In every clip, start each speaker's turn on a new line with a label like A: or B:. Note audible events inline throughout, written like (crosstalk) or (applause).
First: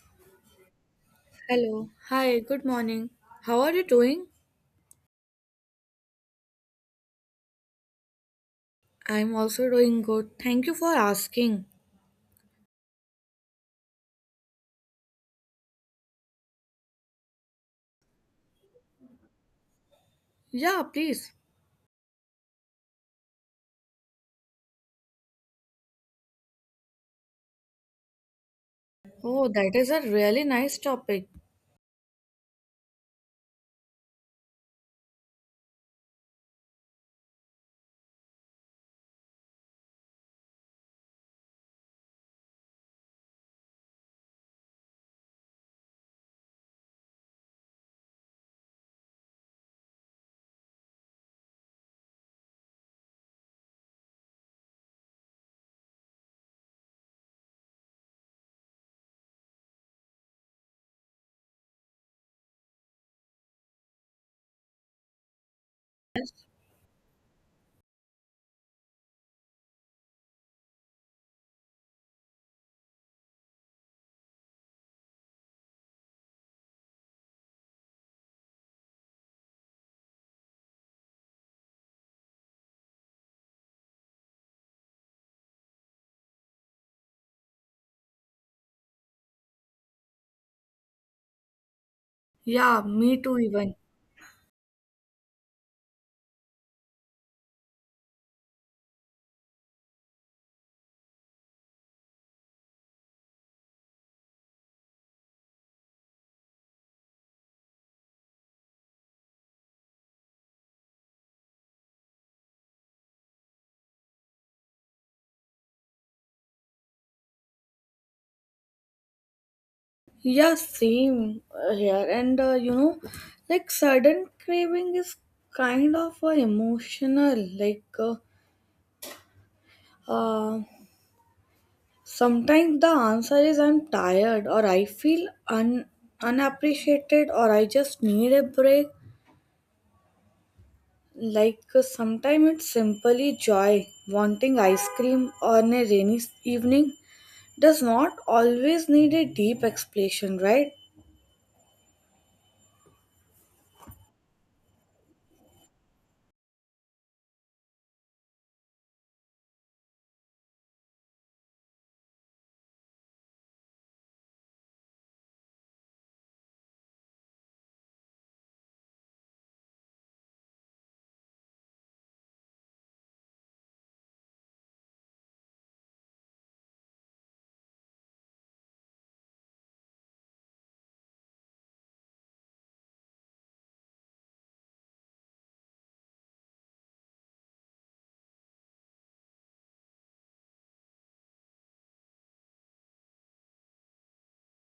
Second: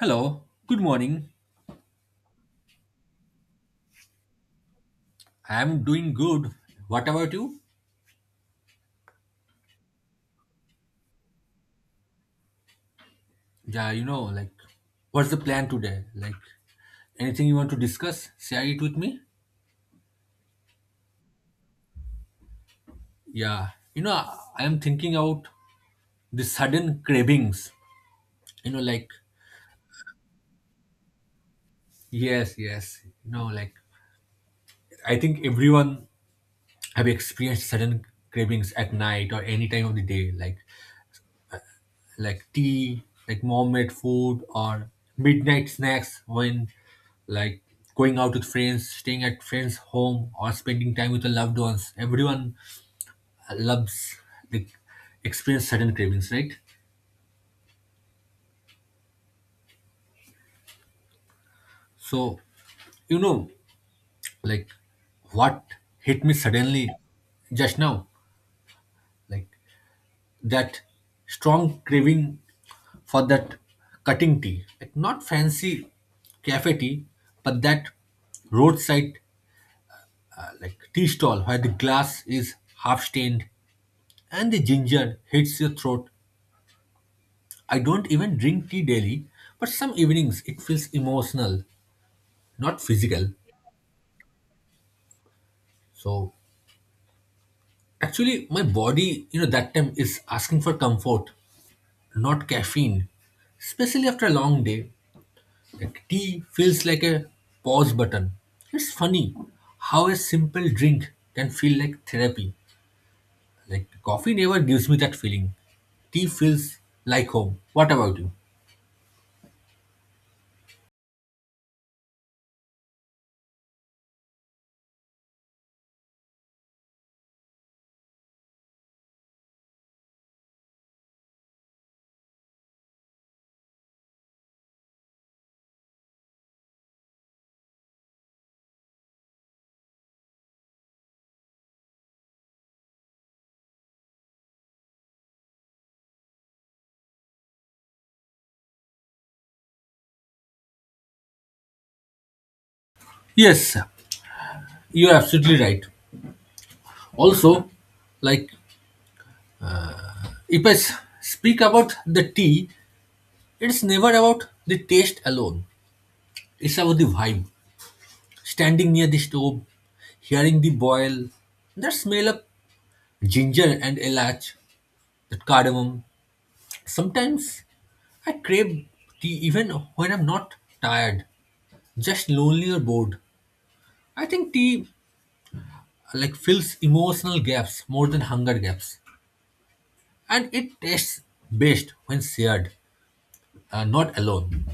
A: Hello, good morning.
B: Hello. Hi, good morning. How are you doing?
A: I'm doing good. What about you?
B: I'm also doing good. Thank you for asking.
A: Yeah, like, what's the plan today? Like, anything you want to discuss? Share it with me?
B: Yeah, please.
A: Yeah, I am thinking about the sudden cravings. Like,
B: Oh, that is a really nice topic.
A: yes, yes. Like, I think everyone have experienced sudden cravings at night or any time of the day. Like tea, like mom-made food or midnight snacks when like going out with friends, staying at friends' home or spending time with the loved ones. Everyone loves like experience sudden cravings, right? So you know like what hit me suddenly just now, like that strong craving for that cutting tea, like not fancy cafe tea, but that roadside like tea stall where the glass is half stained and the ginger hits your throat. I don't even drink tea daily, but some evenings it feels emotional, not
B: Yeah, me
A: physical.
B: too, even.
A: So actually, my body, that time is asking for comfort, not caffeine, especially after a long day. Like tea feels like a pause button. It's funny how a simple drink can feel like therapy. Like coffee never gives me that feeling. Tea feels like home. What about you?
B: Yeah, same here. And sudden craving is kind of emotional. Uh, Sometimes the answer is I'm tired, or I feel unappreciated, or I just need a break. Sometimes it's simply joy. Wanting ice cream on a evening does not always need a deep explanation, right?
A: Yes, you're absolutely right. Also, like if I speak about the tea, it's never about the taste alone. It's about the vibe. Standing near the stove, hearing the boil, the smell of ginger and elach, the cardamom. Sometimes I crave tea even when I'm not tired, just lonely or bored. I think tea like fills emotional gaps more than hunger gaps, and it tastes best when shared, not alone.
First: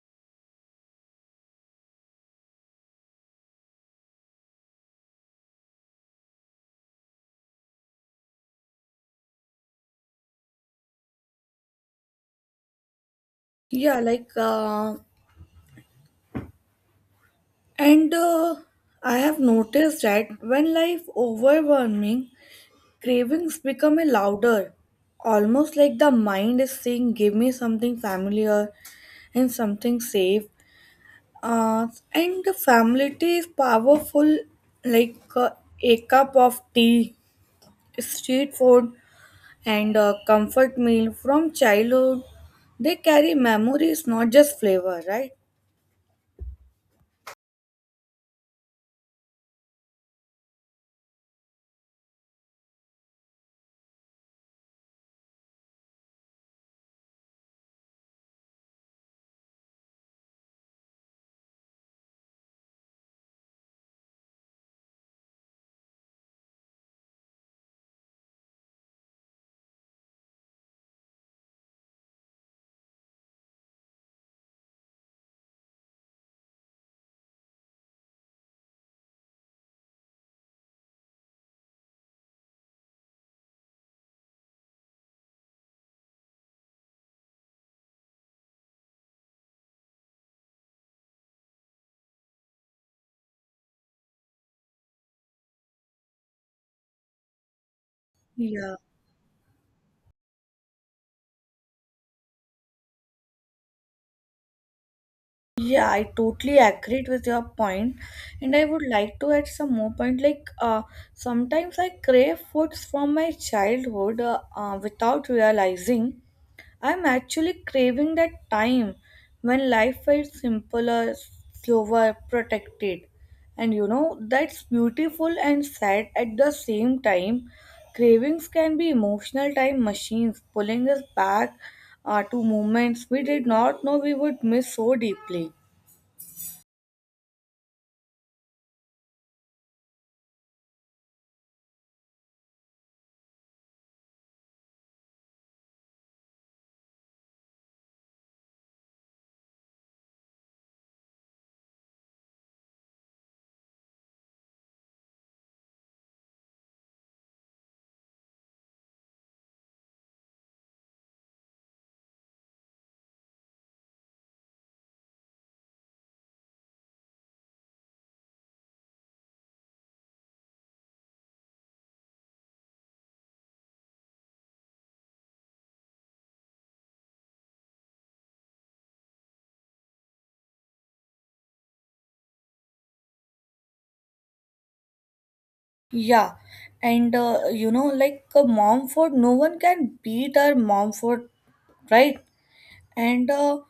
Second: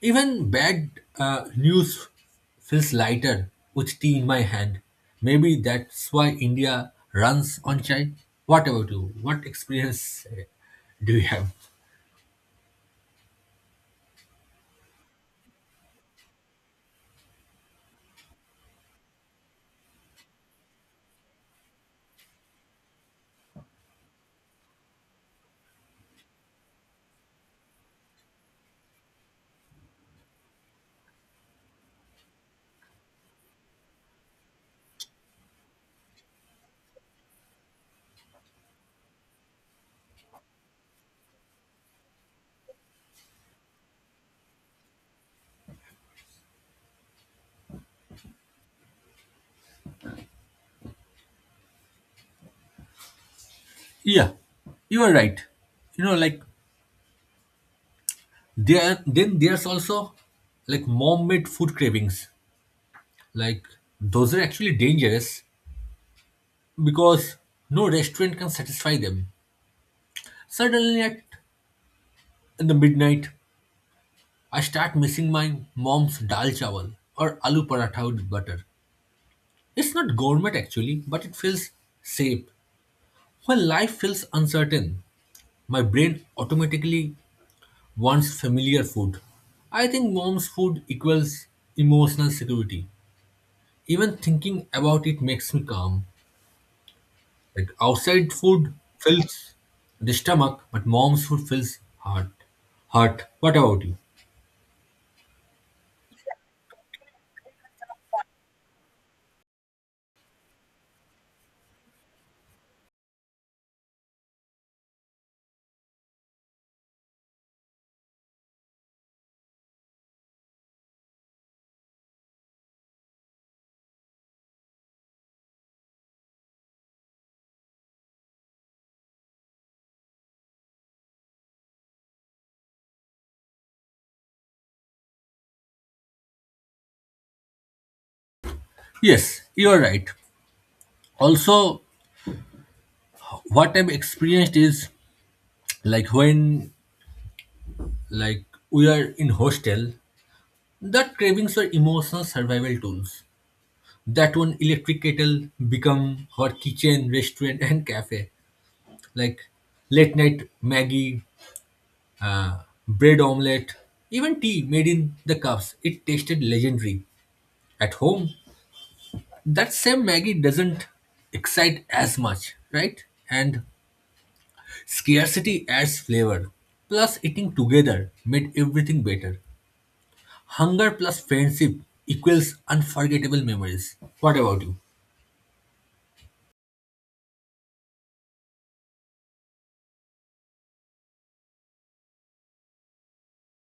A: Even bad news feels lighter with tea in my hand. Maybe that's why India runs on chai. What about you? What experience do you have?
B: Yeah, like, and I have noticed that when life overwhelming, cravings become a louder, almost like the mind is saying, "Give me something familiar and something safe." And the family tea is powerful, like uh, a cup of tea, street food, and a comfort meal from childhood. They carry memories, not just flavor, right?
A: Yeah, you are right. Like there then there's also like mom-made food cravings. Like those are actually dangerous because no restaurant can satisfy them. Suddenly, at in the midnight, I start missing my mom's dal chawal or aloo paratha with butter. It's not gourmet actually, but it feels safe. When life feels uncertain, my brain automatically wants familiar food. I think mom's food equals emotional security. Even thinking about it makes me calm. Like outside food
B: Yeah,
A: fills the stomach, but mom's food fills heart. Heart. What about you?
B: yeah, I totally agreed with your point. And I would like to add some more point. Sometimes I crave foods from my childhood without realizing I'm actually craving that time when life felt simpler, slower, protected. And you know, that's beautiful and sad at the same time. Cravings can be emotional time machines pulling us back to moments we did not know we would miss so deeply.
A: Yes, you're right. Also, what I've experienced is like when like we are in hostel, that cravings were emotional survival tools. That one electric kettle become her kitchen, restaurant, and cafe. Like late night Maggie, uh, bread omelette, even tea made in the cups. It tasted legendary. At home, that same Maggie doesn't excite as much, right? And scarcity adds flavor. Plus, eating together made everything better. Hunger plus friendship equals unforgettable memories. What about you?
B: Yeah, and you know, like mom food, no one can beat our mom food, right? And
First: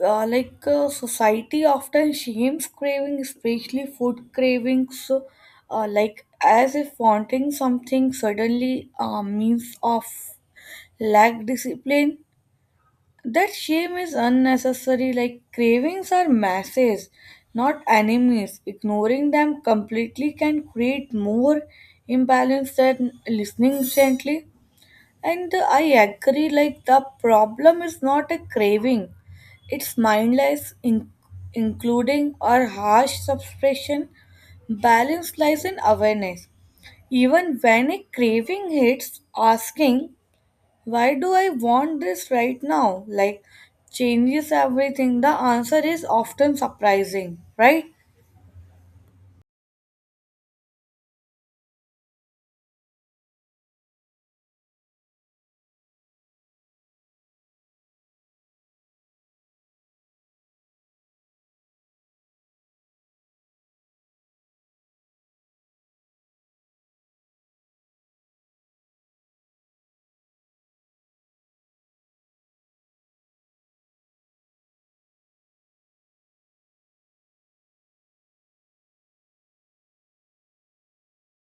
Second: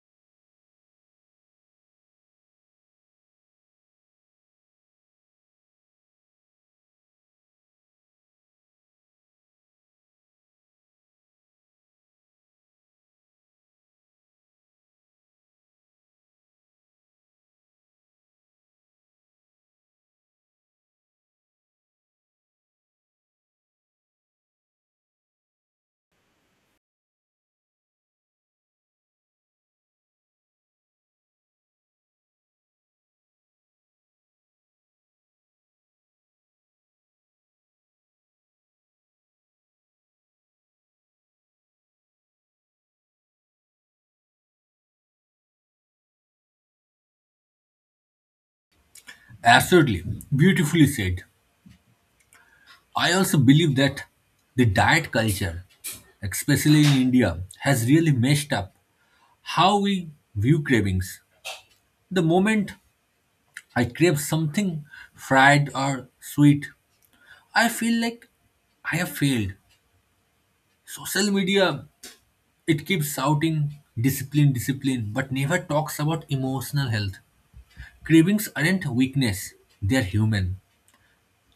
B: like Society often shames craving, especially food cravings, like as if wanting something suddenly means of lack discipline. That shame is unnecessary. Like cravings are masses, not enemies. Ignoring them completely can create more imbalance than listening gently. And I agree, like, the problem is not a craving, it's mindless, including or harsh suppression, balance lies in awareness. Even when a craving hits, asking, "Why do I want this right now?" Like, changes everything. The answer is often surprising, right?
A: Absolutely. Beautifully said. I also believe that the diet culture, especially in India, has really messed up how we view cravings. The moment I crave something fried or sweet, I feel like I have failed. Social media, it keeps shouting discipline, discipline, but never talks about emotional health. Cravings aren't weakness, they're human.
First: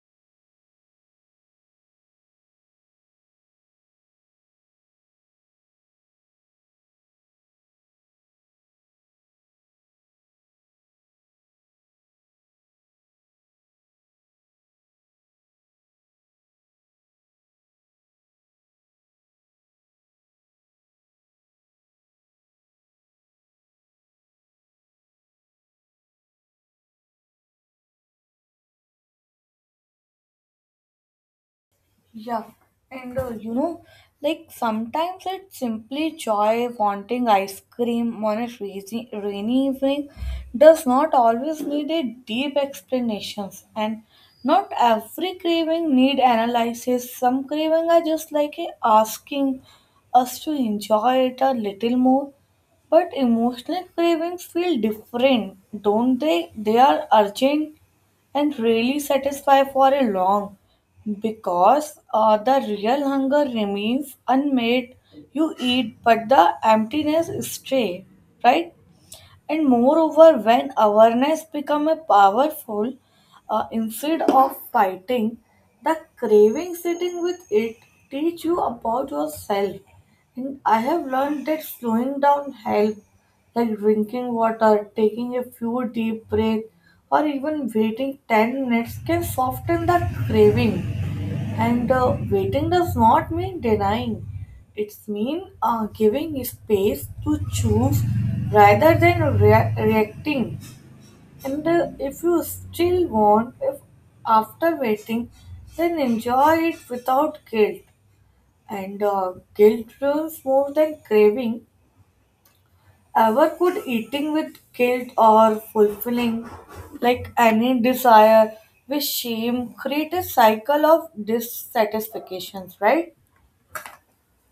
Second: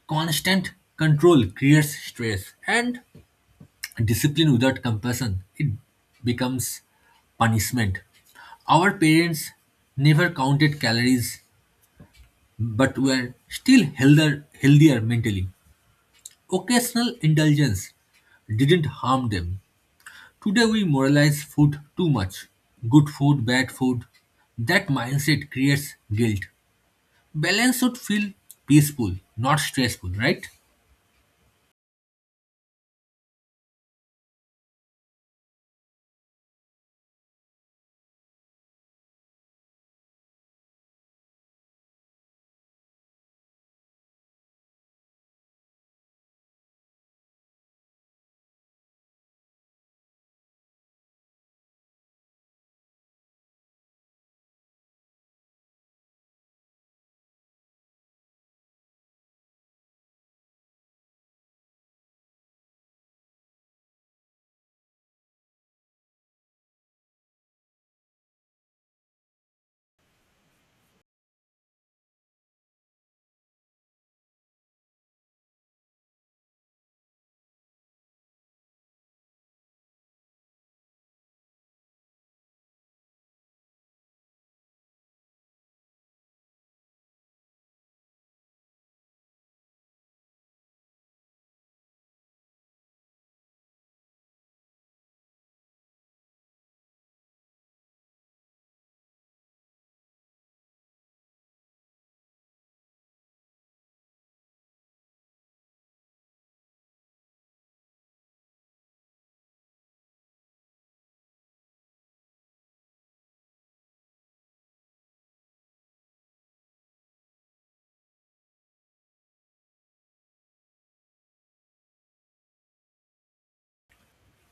A: Constant control creates stress, and discipline without compassion, it becomes punishment. Our parents never counted calories, but were still healthier, healthier mentally. Occasional indulgence didn't harm them. Today we moralize food too much. Good food, bad food. That mindset creates guilt. Balance should feel peaceful, not stressful, right?
B: Yeah, and sometimes it's simply joy. Wanting ice cream on a rainy evening does not always need a deep explanations, and not every craving need analysis. Some craving are just like a asking us to enjoy it a little more. But emotional cravings feel different, don't they? They are urgent and really satisfy for a long because the real hunger remains unmet. You eat, but the emptiness stay, right? And moreover, when awareness become a powerful, instead of fighting the craving, sitting with it teach you about yourself. And I have learned that slowing down help, like drinking water, taking a few deep breaths, or even waiting 10 minutes can soften the craving. And Waiting does not mean denying. It's mean giving space to choose rather than reacting. And If you still want, if after waiting, then enjoy it without guilt. And Guilt runs more than craving. Ever could eating with guilt or fulfilling like any desire with shame create a cycle of dissatisfactions, right?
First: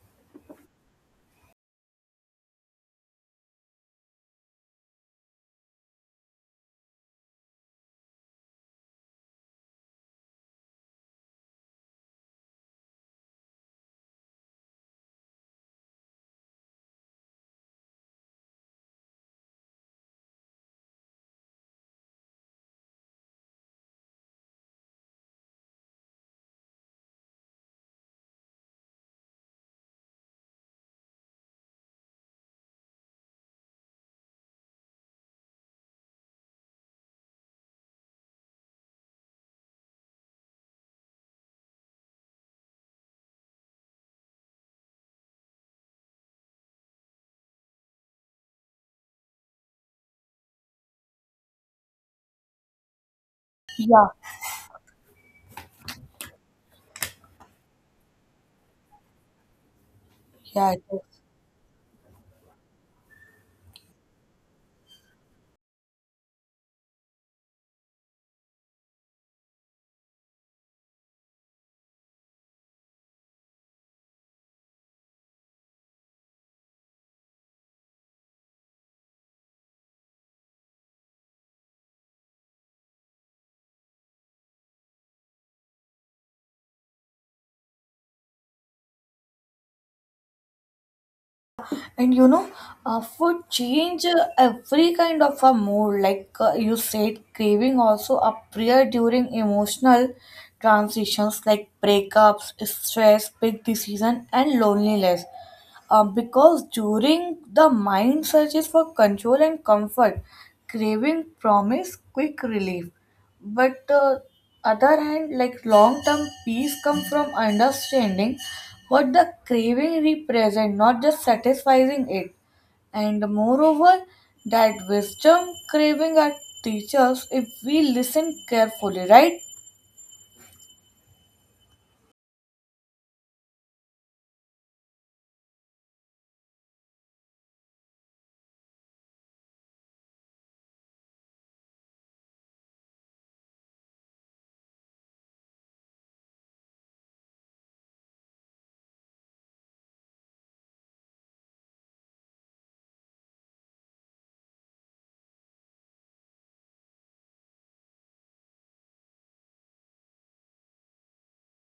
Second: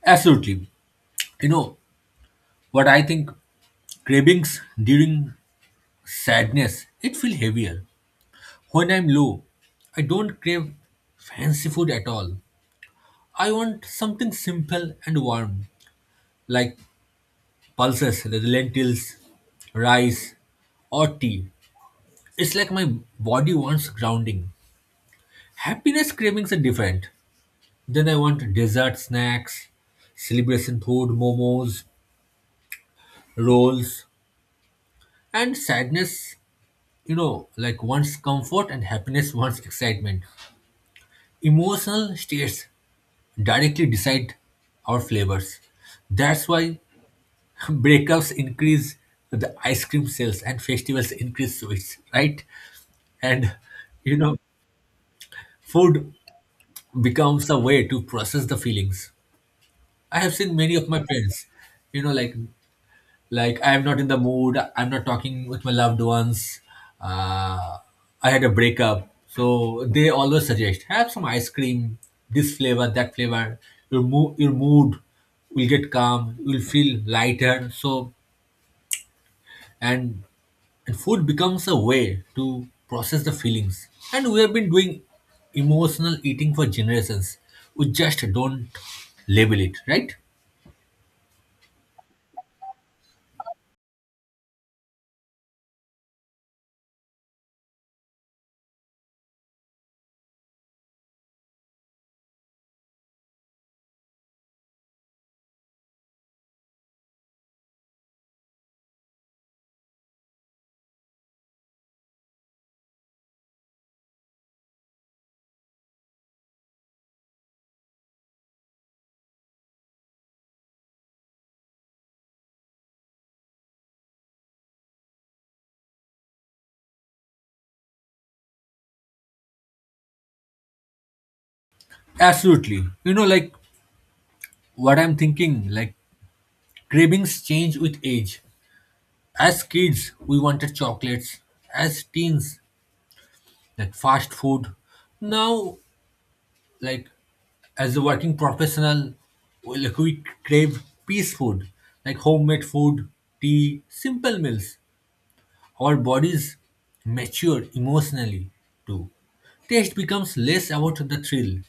A: Absolutely. You know what I think? Cravings during sadness, it feels heavier. When I'm low, I don't crave fancy food at all. I want something simple and warm, like pulses, the lentils, rice, or tea. It's like my body wants grounding. Happiness cravings are different. Then I want dessert snacks, celebration food, momos, rolls, and sadness, like wants comfort and happiness wants excitement. Emotional states directly decide our flavors. That's why (laughs) breakups increase the ice cream sales and festivals increase sweets, right? And
B: Yeah,
A: you know, food becomes a way to process the feelings. I have seen
B: yeah,
A: many
B: it
A: of my
B: is.
A: friends, you know, like like I'm not in the mood, I'm not talking with my loved ones, uh, I had a breakup, so they always suggest have some ice cream, this flavor, that flavor. Your mood will get calm, you will feel lighter. So and and food becomes a way to process the feelings. And we have been doing emotional eating for generations. We just don't label it, right?
B: And you know, food change every kind of a mood. You said, craving also appear during emotional transitions like breakups, stress, big decision, and loneliness. Because during the mind searches for control and comfort, craving promise quick relief. But other hand, like long term peace comes from understanding what the craving represent, not just satisfying it. And moreover, that wisdom, craving are teachers if we listen carefully, right?
A: Absolutely. Like what I'm thinking, like cravings change with age. As kids, we wanted chocolates. As teens, like fast food. Now, like as a working professional, like we crave peace food, like homemade food, tea, simple meals. Our bodies mature emotionally too. Taste becomes less about the thrill,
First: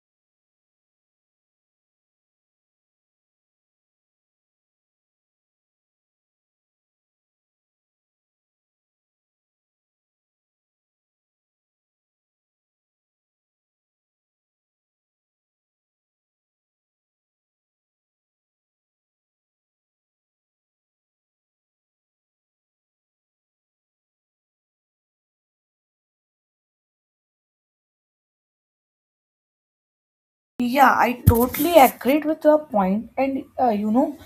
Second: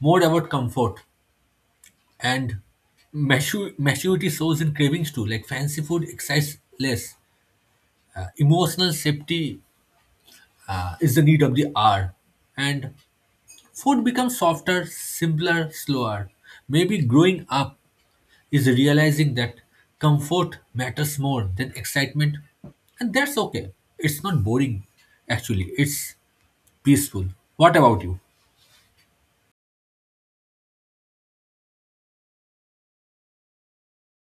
A: more about comfort. And maturity shows in cravings too. Like fancy food excites less. Emotional safety is the need of the hour, and food becomes softer, simpler, slower. Maybe growing up is realizing that comfort matters more than excitement, and that's okay. It's not boring, actually, it's peaceful. What about you?
B: Yeah, I totally agreed with your point. And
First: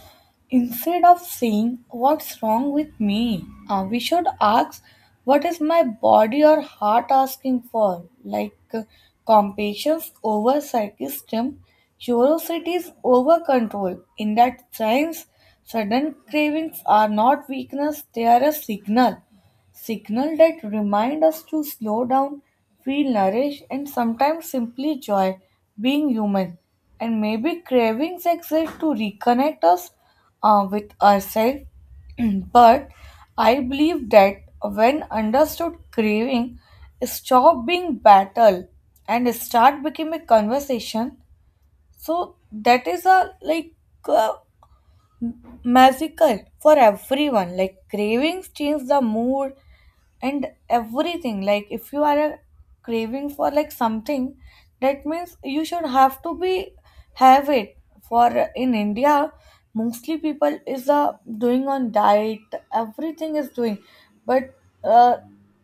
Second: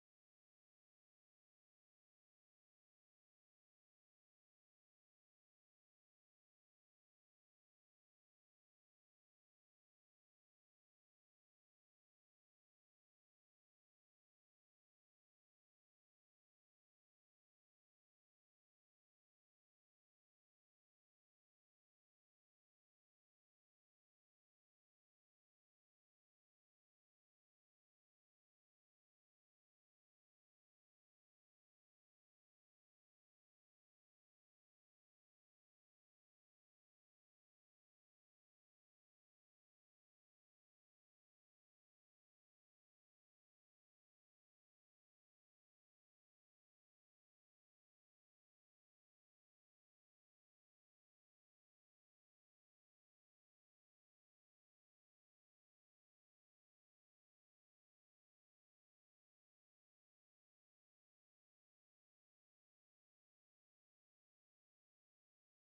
B: instead of saying what's wrong with me, we should ask what is my body or heart asking for. Compassion over psychism, curiosity is over control. In that sense, sudden cravings are not weakness; they are a signal. Signal that remind us to slow down, feel nourished, and sometimes simply joy being human. And maybe cravings exist to reconnect us with ourselves. (clears throat) But I believe that when understood, craving stop being battle and start becoming a conversation. So that is a like uh, magical for everyone. Like cravings change the mood and everything. Like if you are a craving for like something, that means you should have to be have it for. In india, mostly people is doing on diet, everything is doing. But uh,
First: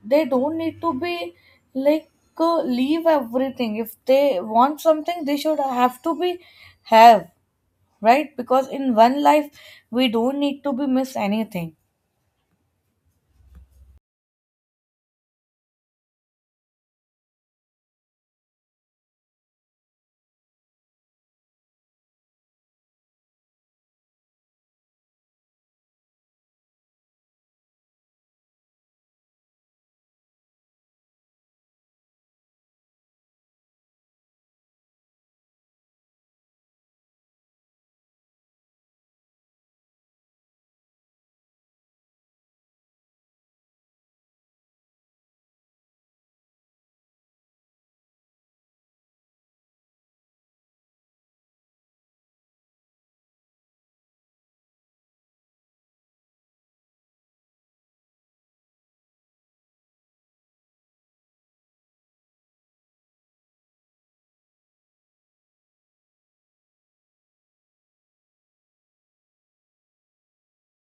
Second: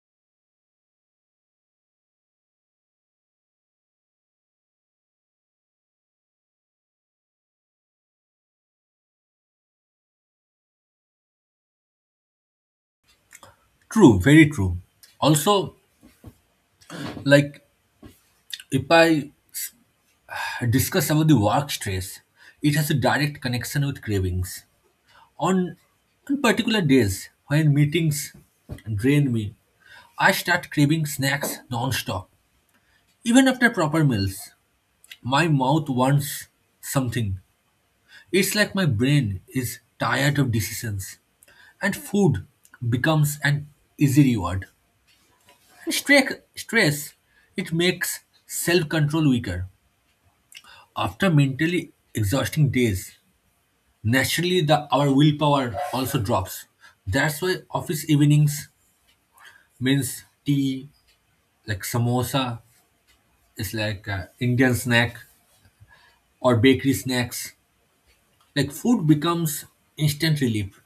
B: they don't need to be like, leave everything. If they want something, they should have to be have, right? Because in one life, we don't need to be miss anything.
A: True, very true. Also, like if I discuss about the work stress, it has a direct connection with cravings. On, on particular days when meetings drain me, I start craving snacks non-stop. Even after proper meals, my mouth wants something. It's like my brain is tired of decisions, and food becomes an easy reward. Stress, it makes self-control weaker. After mentally exhausting days, naturally the our willpower also drops. That's why office evenings means tea, like samosa, is like a Indian snack or bakery snacks. Like food becomes instant relief,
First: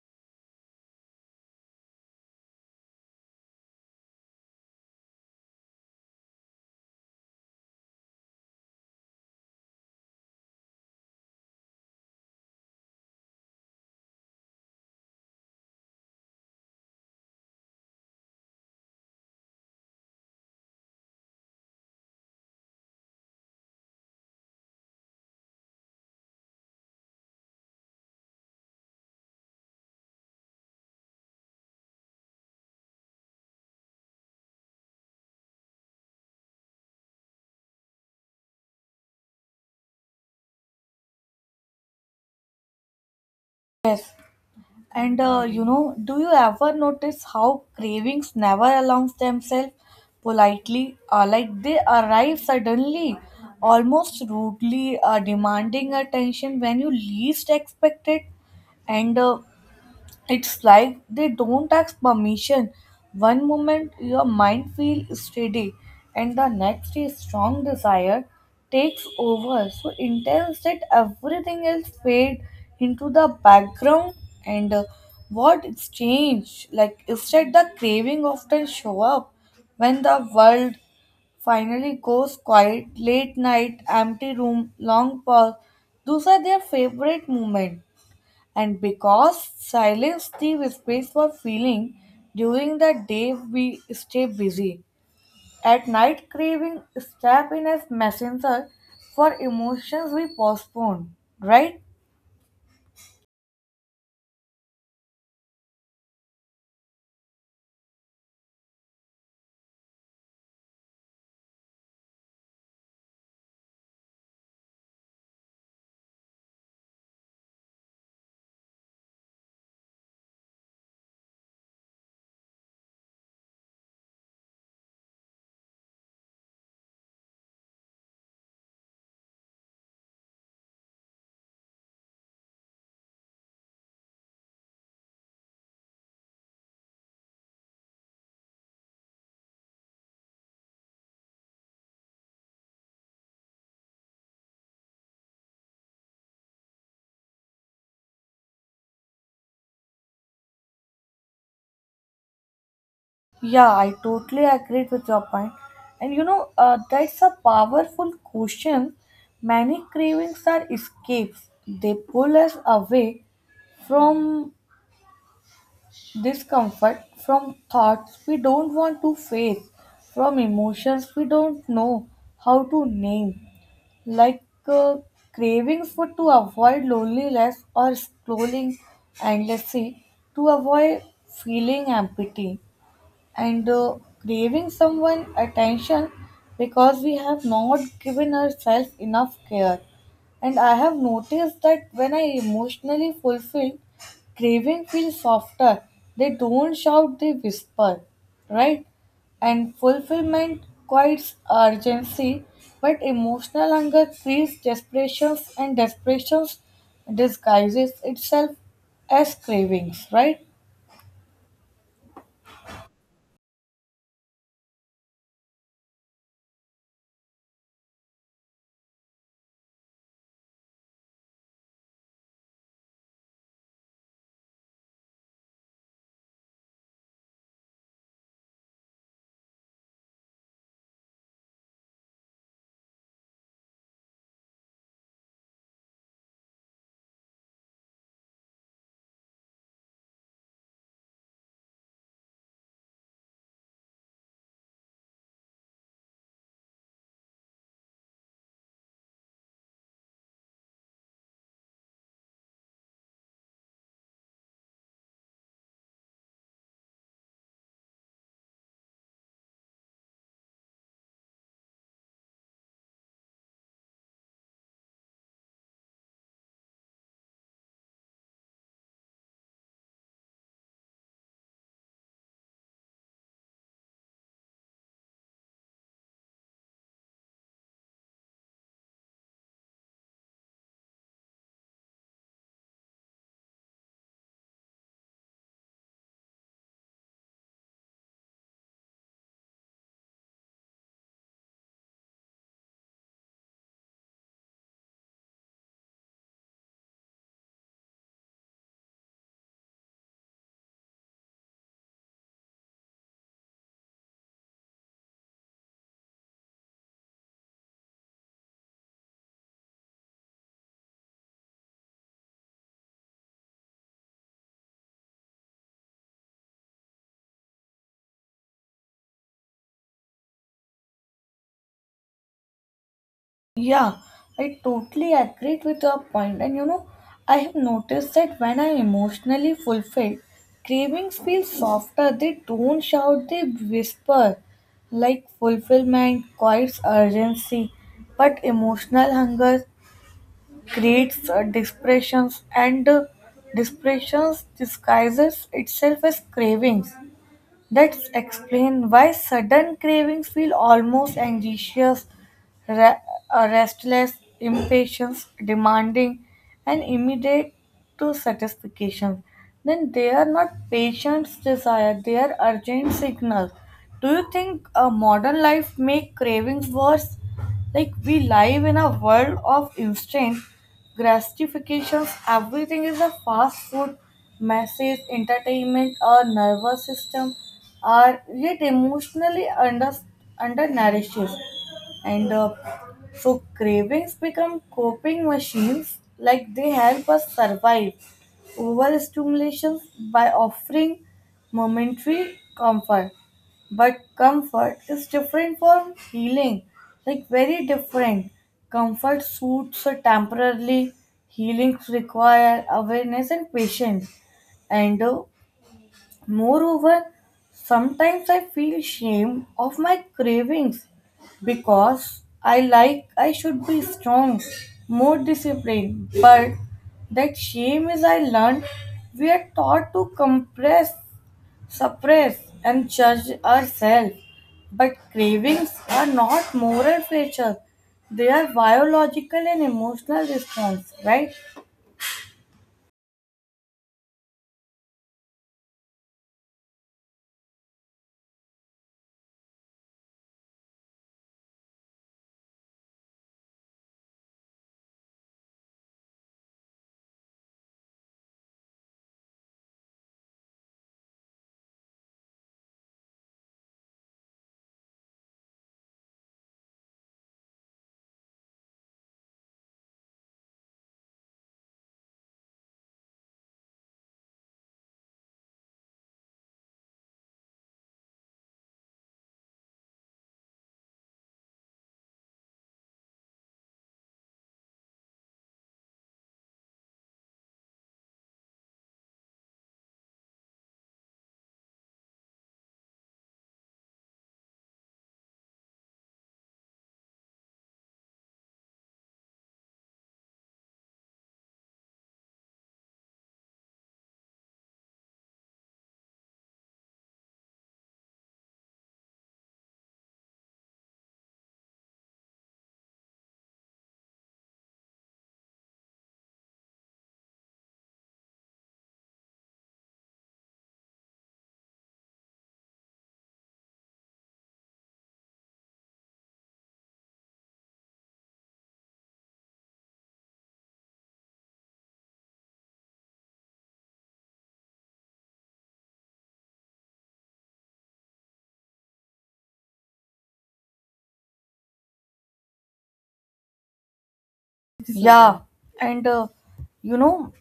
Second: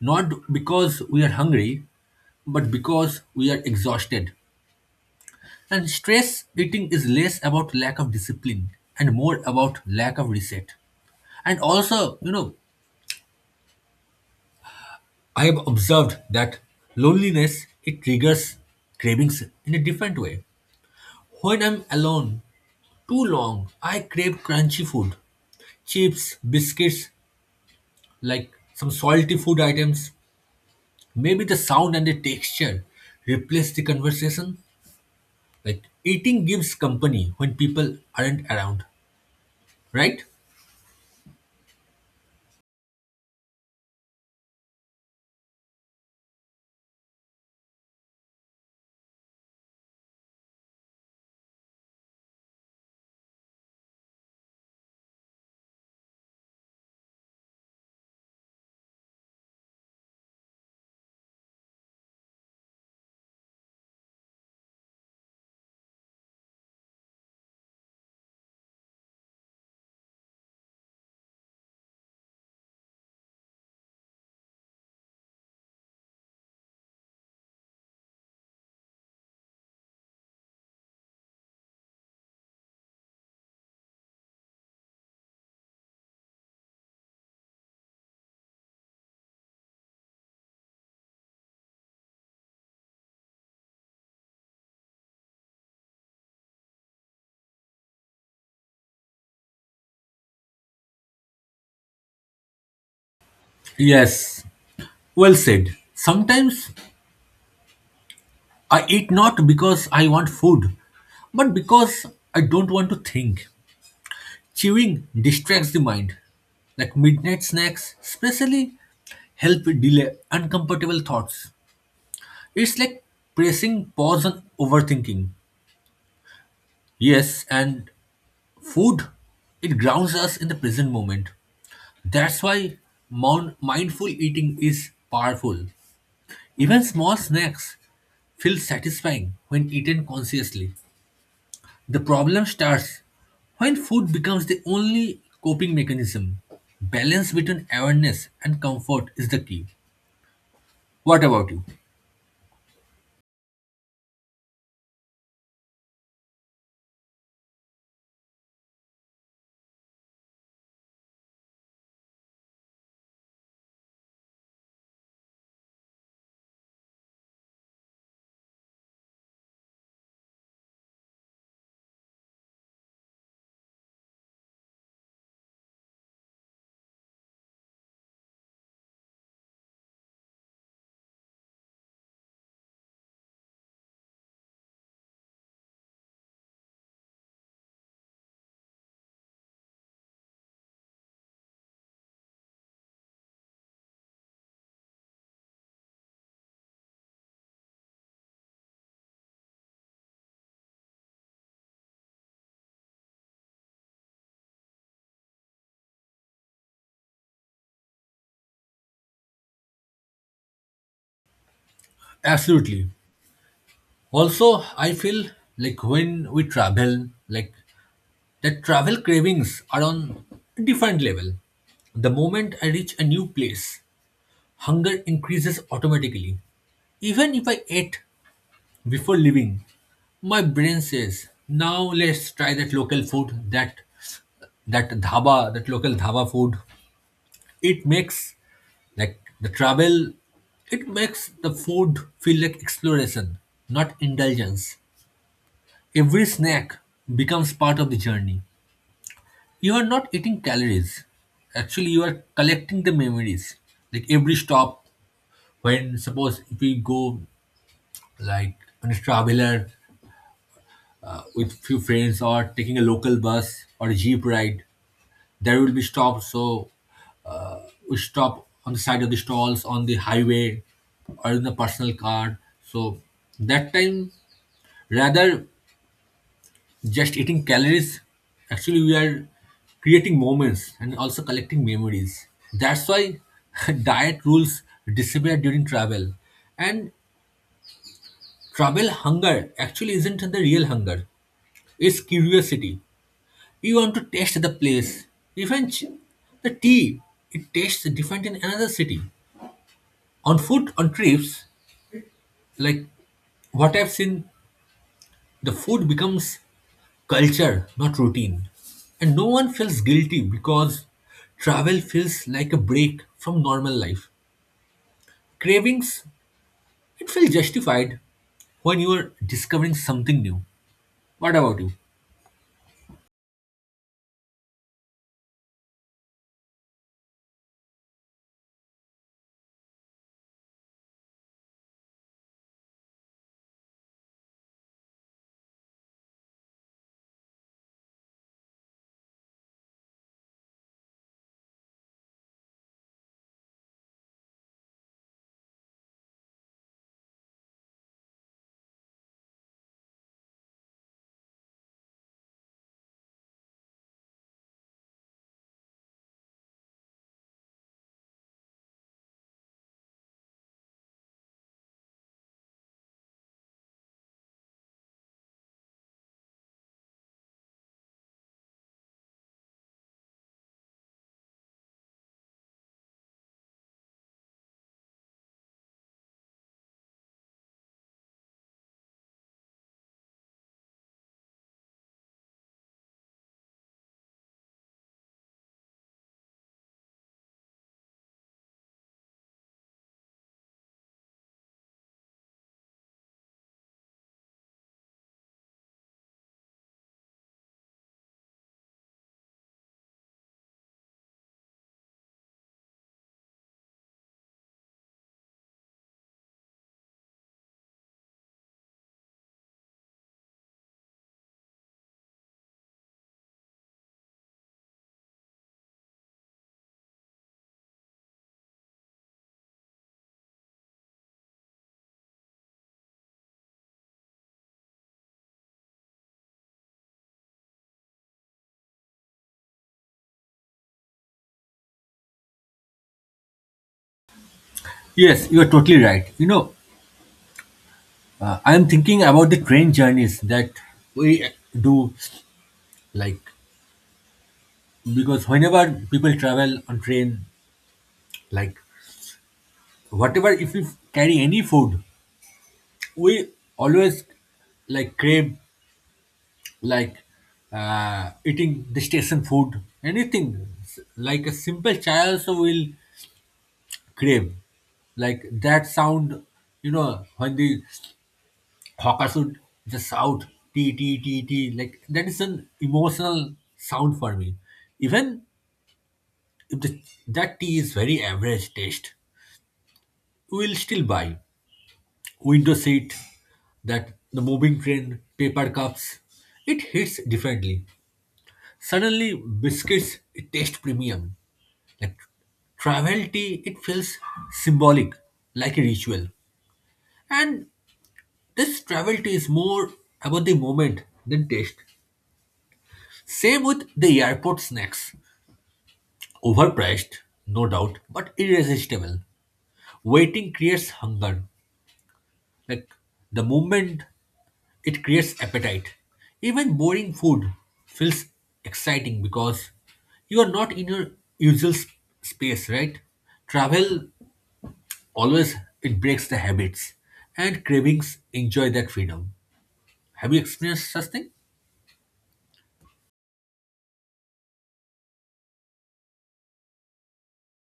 A: not because we are hungry, but because we are exhausted. And stress eating is less about lack of discipline and more about lack of reset. And also, I have observed that loneliness it triggers cravings in a different way. When I'm alone too long, I crave crunchy food, chips, biscuits, like some salty food items. Maybe the sound and the texture replace the conversation. Like eating gives company when people aren't around, right?
B: Yes. And do you ever notice how cravings never announce themselves politely? Like they arrive suddenly, almost rudely, demanding attention when you least expect it. And It's like they don't ask permission. One moment your mind feels steady, and the next a strong desire takes over so intense that everything else fade into the background. And What exchange? Like instead, the craving often show up when the world finally goes quiet. Late night, empty room, long pause. Those are their favorite moments. And because silence gives space for feeling, during the day we stay busy. At night, craving step in as messenger for emotions we postpone, right?
A: Yes, well said. Sometimes I eat not because I want food, but because I don't want to think. Chewing distracts the mind. Like midnight snacks, especially help delay uncomfortable thoughts. It's like pressing pause on overthinking. Yes, and food, it grounds us in the present moment. That's why mindful eating is powerful. Even small snacks feel satisfying when eaten consciously. The problem starts when food becomes the only coping mechanism. Balance between awareness and comfort is the key. What about you?
B: Yeah, I totally agree with your point. And you know, that's a powerful question. Many cravings are escapes, they pull us away from discomfort, from thoughts we don't want to face, from emotions we don't know how to name, like uh, cravings for to avoid loneliness or scrolling endlessly to avoid feeling empty. And craving someone attention because we have not given ourselves enough care. And I have noticed that when I emotionally fulfilled, craving feels softer. They don't shout, they whisper, right? And fulfillment quiets urgency, but emotional hunger creates desperation, and desperation disguises itself as cravings, right?
A: Absolutely. Also, I feel like when we travel, like the travel cravings are on a different level. The moment I reach a new place, hunger increases automatically. Even if I ate before leaving, my brain says, now let's try that local food, that dhaba, that local dhaba food. It makes like the travel, it makes the food feel like exploration, not indulgence. Every snack becomes part of the journey. You are not eating calories, actually you are collecting the memories. Like every stop, when suppose if we go like on a traveler, with few friends or taking a local bus or a jeep ride, there will be stops, so we stop on the side of the stalls on the highway or in the personal car. So that time, rather just eating calories, actually we are creating moments and also collecting memories. That's why (laughs) diet rules disappear during travel. And travel hunger actually isn't the real hunger, it's curiosity. You want to taste the place. Even the tea, it tastes different in another city. On food on trips, like what I've seen, the food becomes culture, not routine. And no one feels guilty because travel feels like a break from normal life. Cravings, it feels justified when you are discovering something new. What about you?
B: Yeah, I totally agree with your point. And you know, I have noticed that when I'm emotionally fulfilled, cravings feel softer. They don't shout, they whisper. Like fulfillment quiets urgency, but emotional hunger creates depressions, and depressions disguises itself as cravings. That's explain why sudden cravings feel almost anxious, re- restless, impatience, demanding, and immediate to satisfaction. Then they are not patient's desire; they are urgent signals. Do you think a modern life make cravings worse? Like we live in a world of instant gratifications. Everything is a fast food, message, entertainment, our nervous system are yet emotionally undernourishes, and so cravings become coping machines. Like they help us survive overstimulation by offering momentary comfort. But comfort is different from healing, like very different. Comfort suits are temporarily, healings require awareness and patience. And moreover, sometimes I feel shame of my cravings because I like I should be strong, more disciplined. But that shame is I learned we are taught to compress, suppress, and judge ourselves. But cravings are not moral features, they are biological and emotional response, right?
A: Yes, you are totally right. I am thinking about the train journeys that we do, like, because whenever people travel on train, like, whatever, if we carry any food, we always like crave like eating the station food, anything like a simple chai also will crave. Like that sound, when the hawkers would just shout tea, tea, tea, tea, like that is an emotional sound for me. Even if that tea is very average taste, we will still buy window seat, that the moving train, paper cups. It hits differently. Suddenly, biscuits it taste premium. Like travel tea, it feels symbolic, like a ritual. And this travel tea is more about the moment than taste. Same with the airport snacks. Overpriced, no doubt, but irresistible. Waiting creates hunger. Like the moment it creates appetite. Even boring food feels exciting because you are not in your usual space, right? Travel always it breaks the habits and cravings enjoy that freedom. Have you experienced such thing?
B: Yeah, and you know,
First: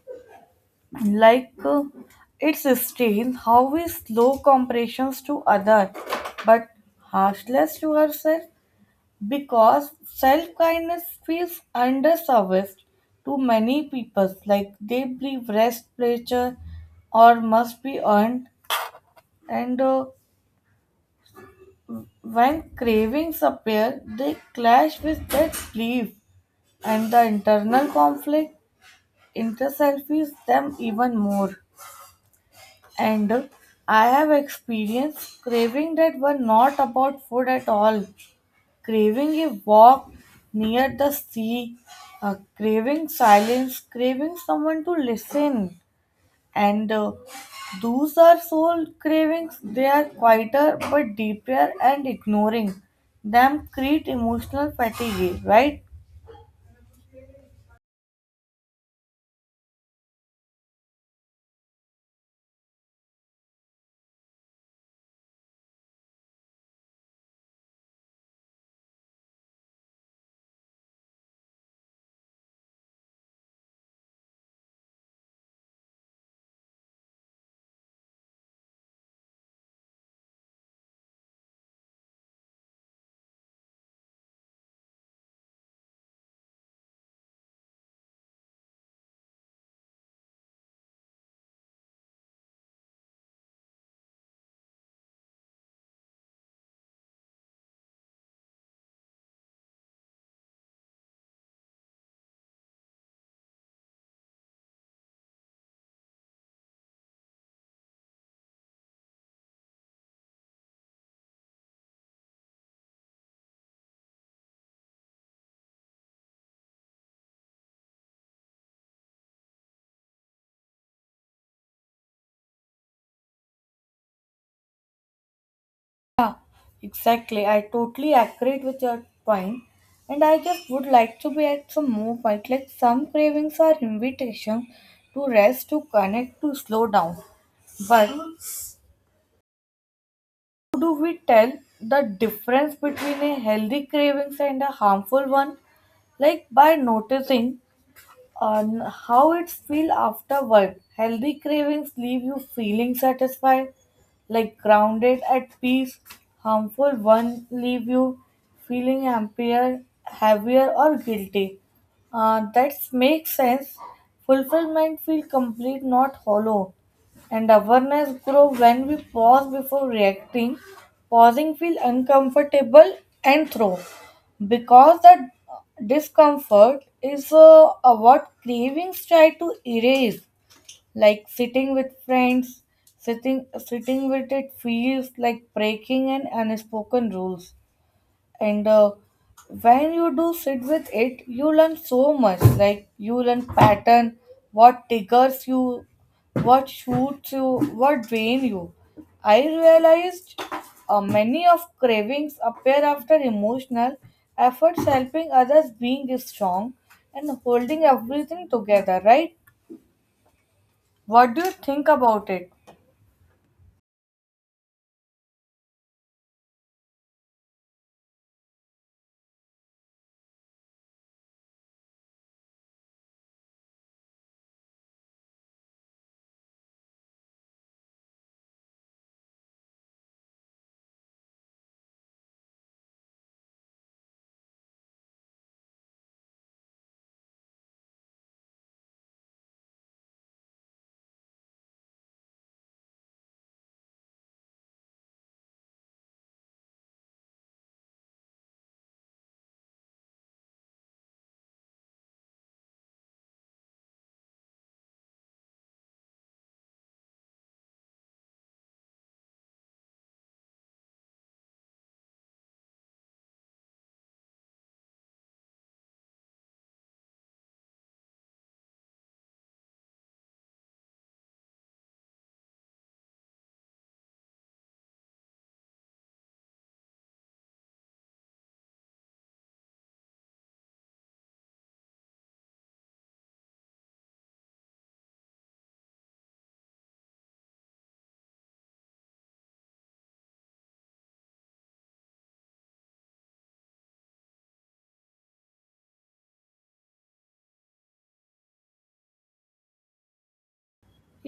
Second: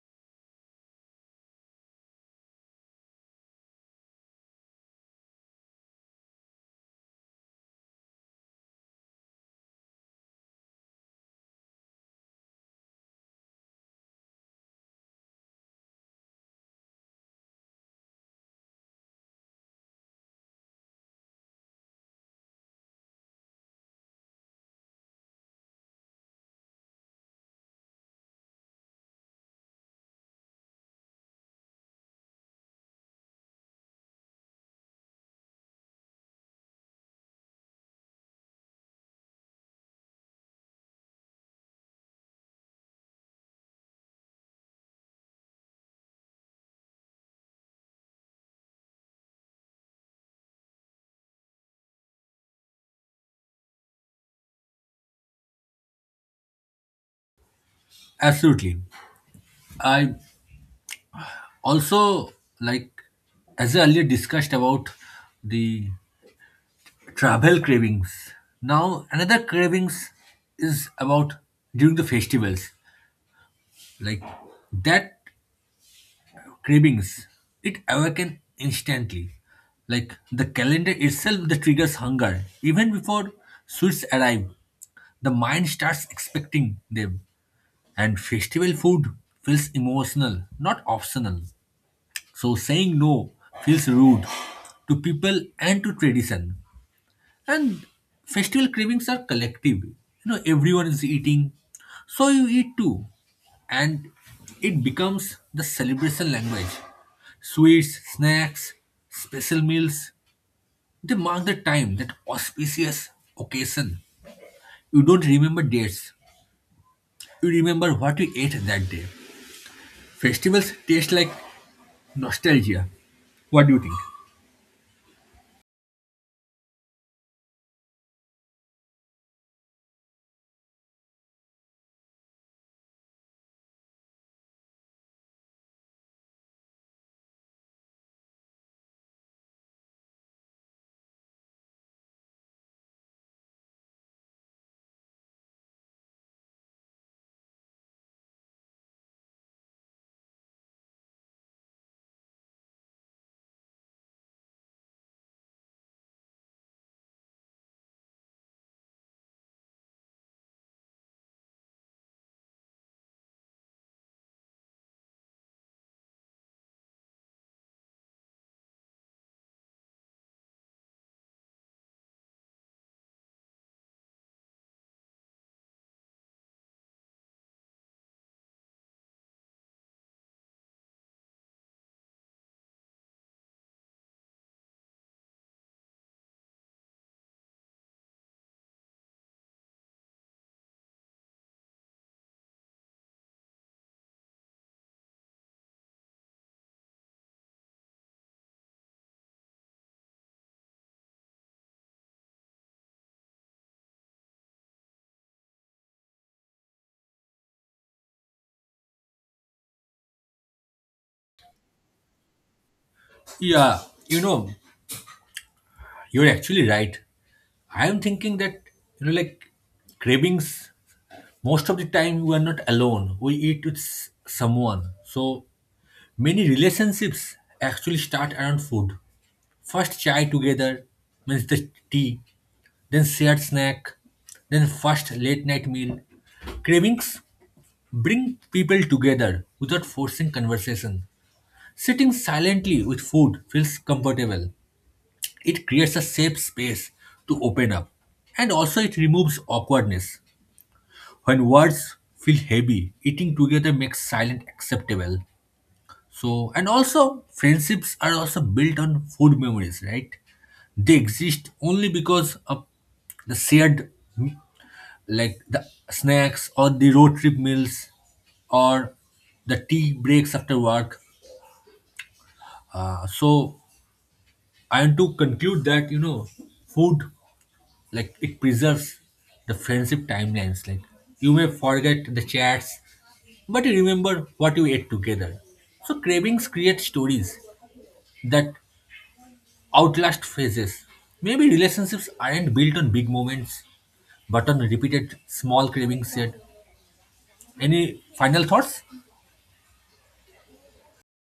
B: like it sustains how we slow compressions to other, but harshness to ourselves. Because self kindness feels underserviced to many people. Like they believe rest pleasure or must be earned, and when cravings appear they clash with that belief and the internal conflict intensifies them even more. And I have experienced craving that were not about food at all. Craving a walk near the sea, craving silence, craving someone to listen. And Those are soul cravings, they are quieter but deeper, and ignoring them create emotional fatigue, right?
A: Absolutely. I also like as I earlier discussed about the travel cravings. Now another cravings is about during the festivals. Like that cravings. It awakens instantly. Like the calendar itself that triggers hunger. Even before sweets arrive, the mind starts expecting them. And festival food feels emotional, not optional. So saying no feels rude to people and to tradition. And festival cravings are collective. Everyone is eating, so you eat too. And it becomes the celebration language. Sweets, snacks, special meals, they mark the time, that auspicious occasion. You don't remember dates, you remember what you ate that day. Festivals taste like nostalgia. What do you think?
B: Yeah, exactly. I totally agree with your point. And I just would like to be at some more point. Like some cravings are invitations to rest, to connect, to slow down. But how do we tell the difference between a healthy cravings and a harmful one? Like by noticing on how it feels after work. Healthy cravings leave you feeling satisfied, like grounded at peace. Harmful ones leave you feeling happier, heavier, or guilty. That makes sense. Fulfillment feel complete, not hollow. And awareness grow when we pause before reacting. Pausing feel uncomfortable and throw. Because that discomfort is what cravings try to erase, like sitting with friends, sitting with it feels like breaking an unspoken rules. And when you do sit with it, you learn so much. Like you learn pattern, what triggers you, what shoots you, what drain you. I realized many of cravings appear after emotional efforts, helping others, being strong, and holding everything together, right? What do you think about it?
A: Yeah, you know, you're actually right. I am thinking that, like cravings, most of the time we are not alone, we eat with someone. So many relationships actually start around food. First chai together means the tea, then shared snack, then first late night meal. Cravings bring people together without forcing conversation. Sitting silently with food feels comfortable, it creates a safe space to open up. And also it removes awkwardness. When words feel heavy, eating together makes silence acceptable. So, and also, friendships are also built on food memories, right? They exist only because of the shared, m- like the snacks or the road trip meals or the tea breaks after work. So, I want to conclude that, food like it preserves the friendship timelines. Like you may forget the chats, but you remember what you ate together. So cravings create stories that outlast phases. Maybe relationships aren't built on big moments but on repeated small cravings. Yet any final thoughts?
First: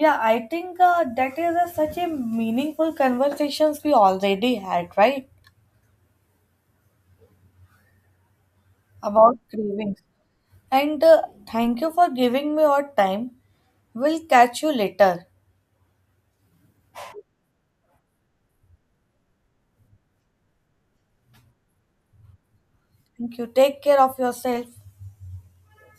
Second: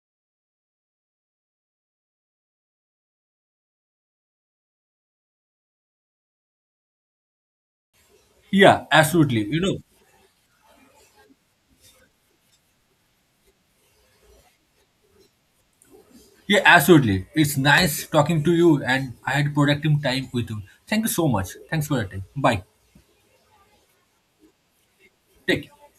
B: Yeah, I think that is a, such a meaningful conversations we already had, right?
A: Yeah,
B: About
A: absolutely.
B: cravings. And Thank you for giving me your time. We'll catch you later.
A: Yeah, absolutely, it's nice talking to you and I had productive time with you. Thank you so much. Thanks for your time. Bye.
B: Thank you. Take care of yourself.
A: Take care.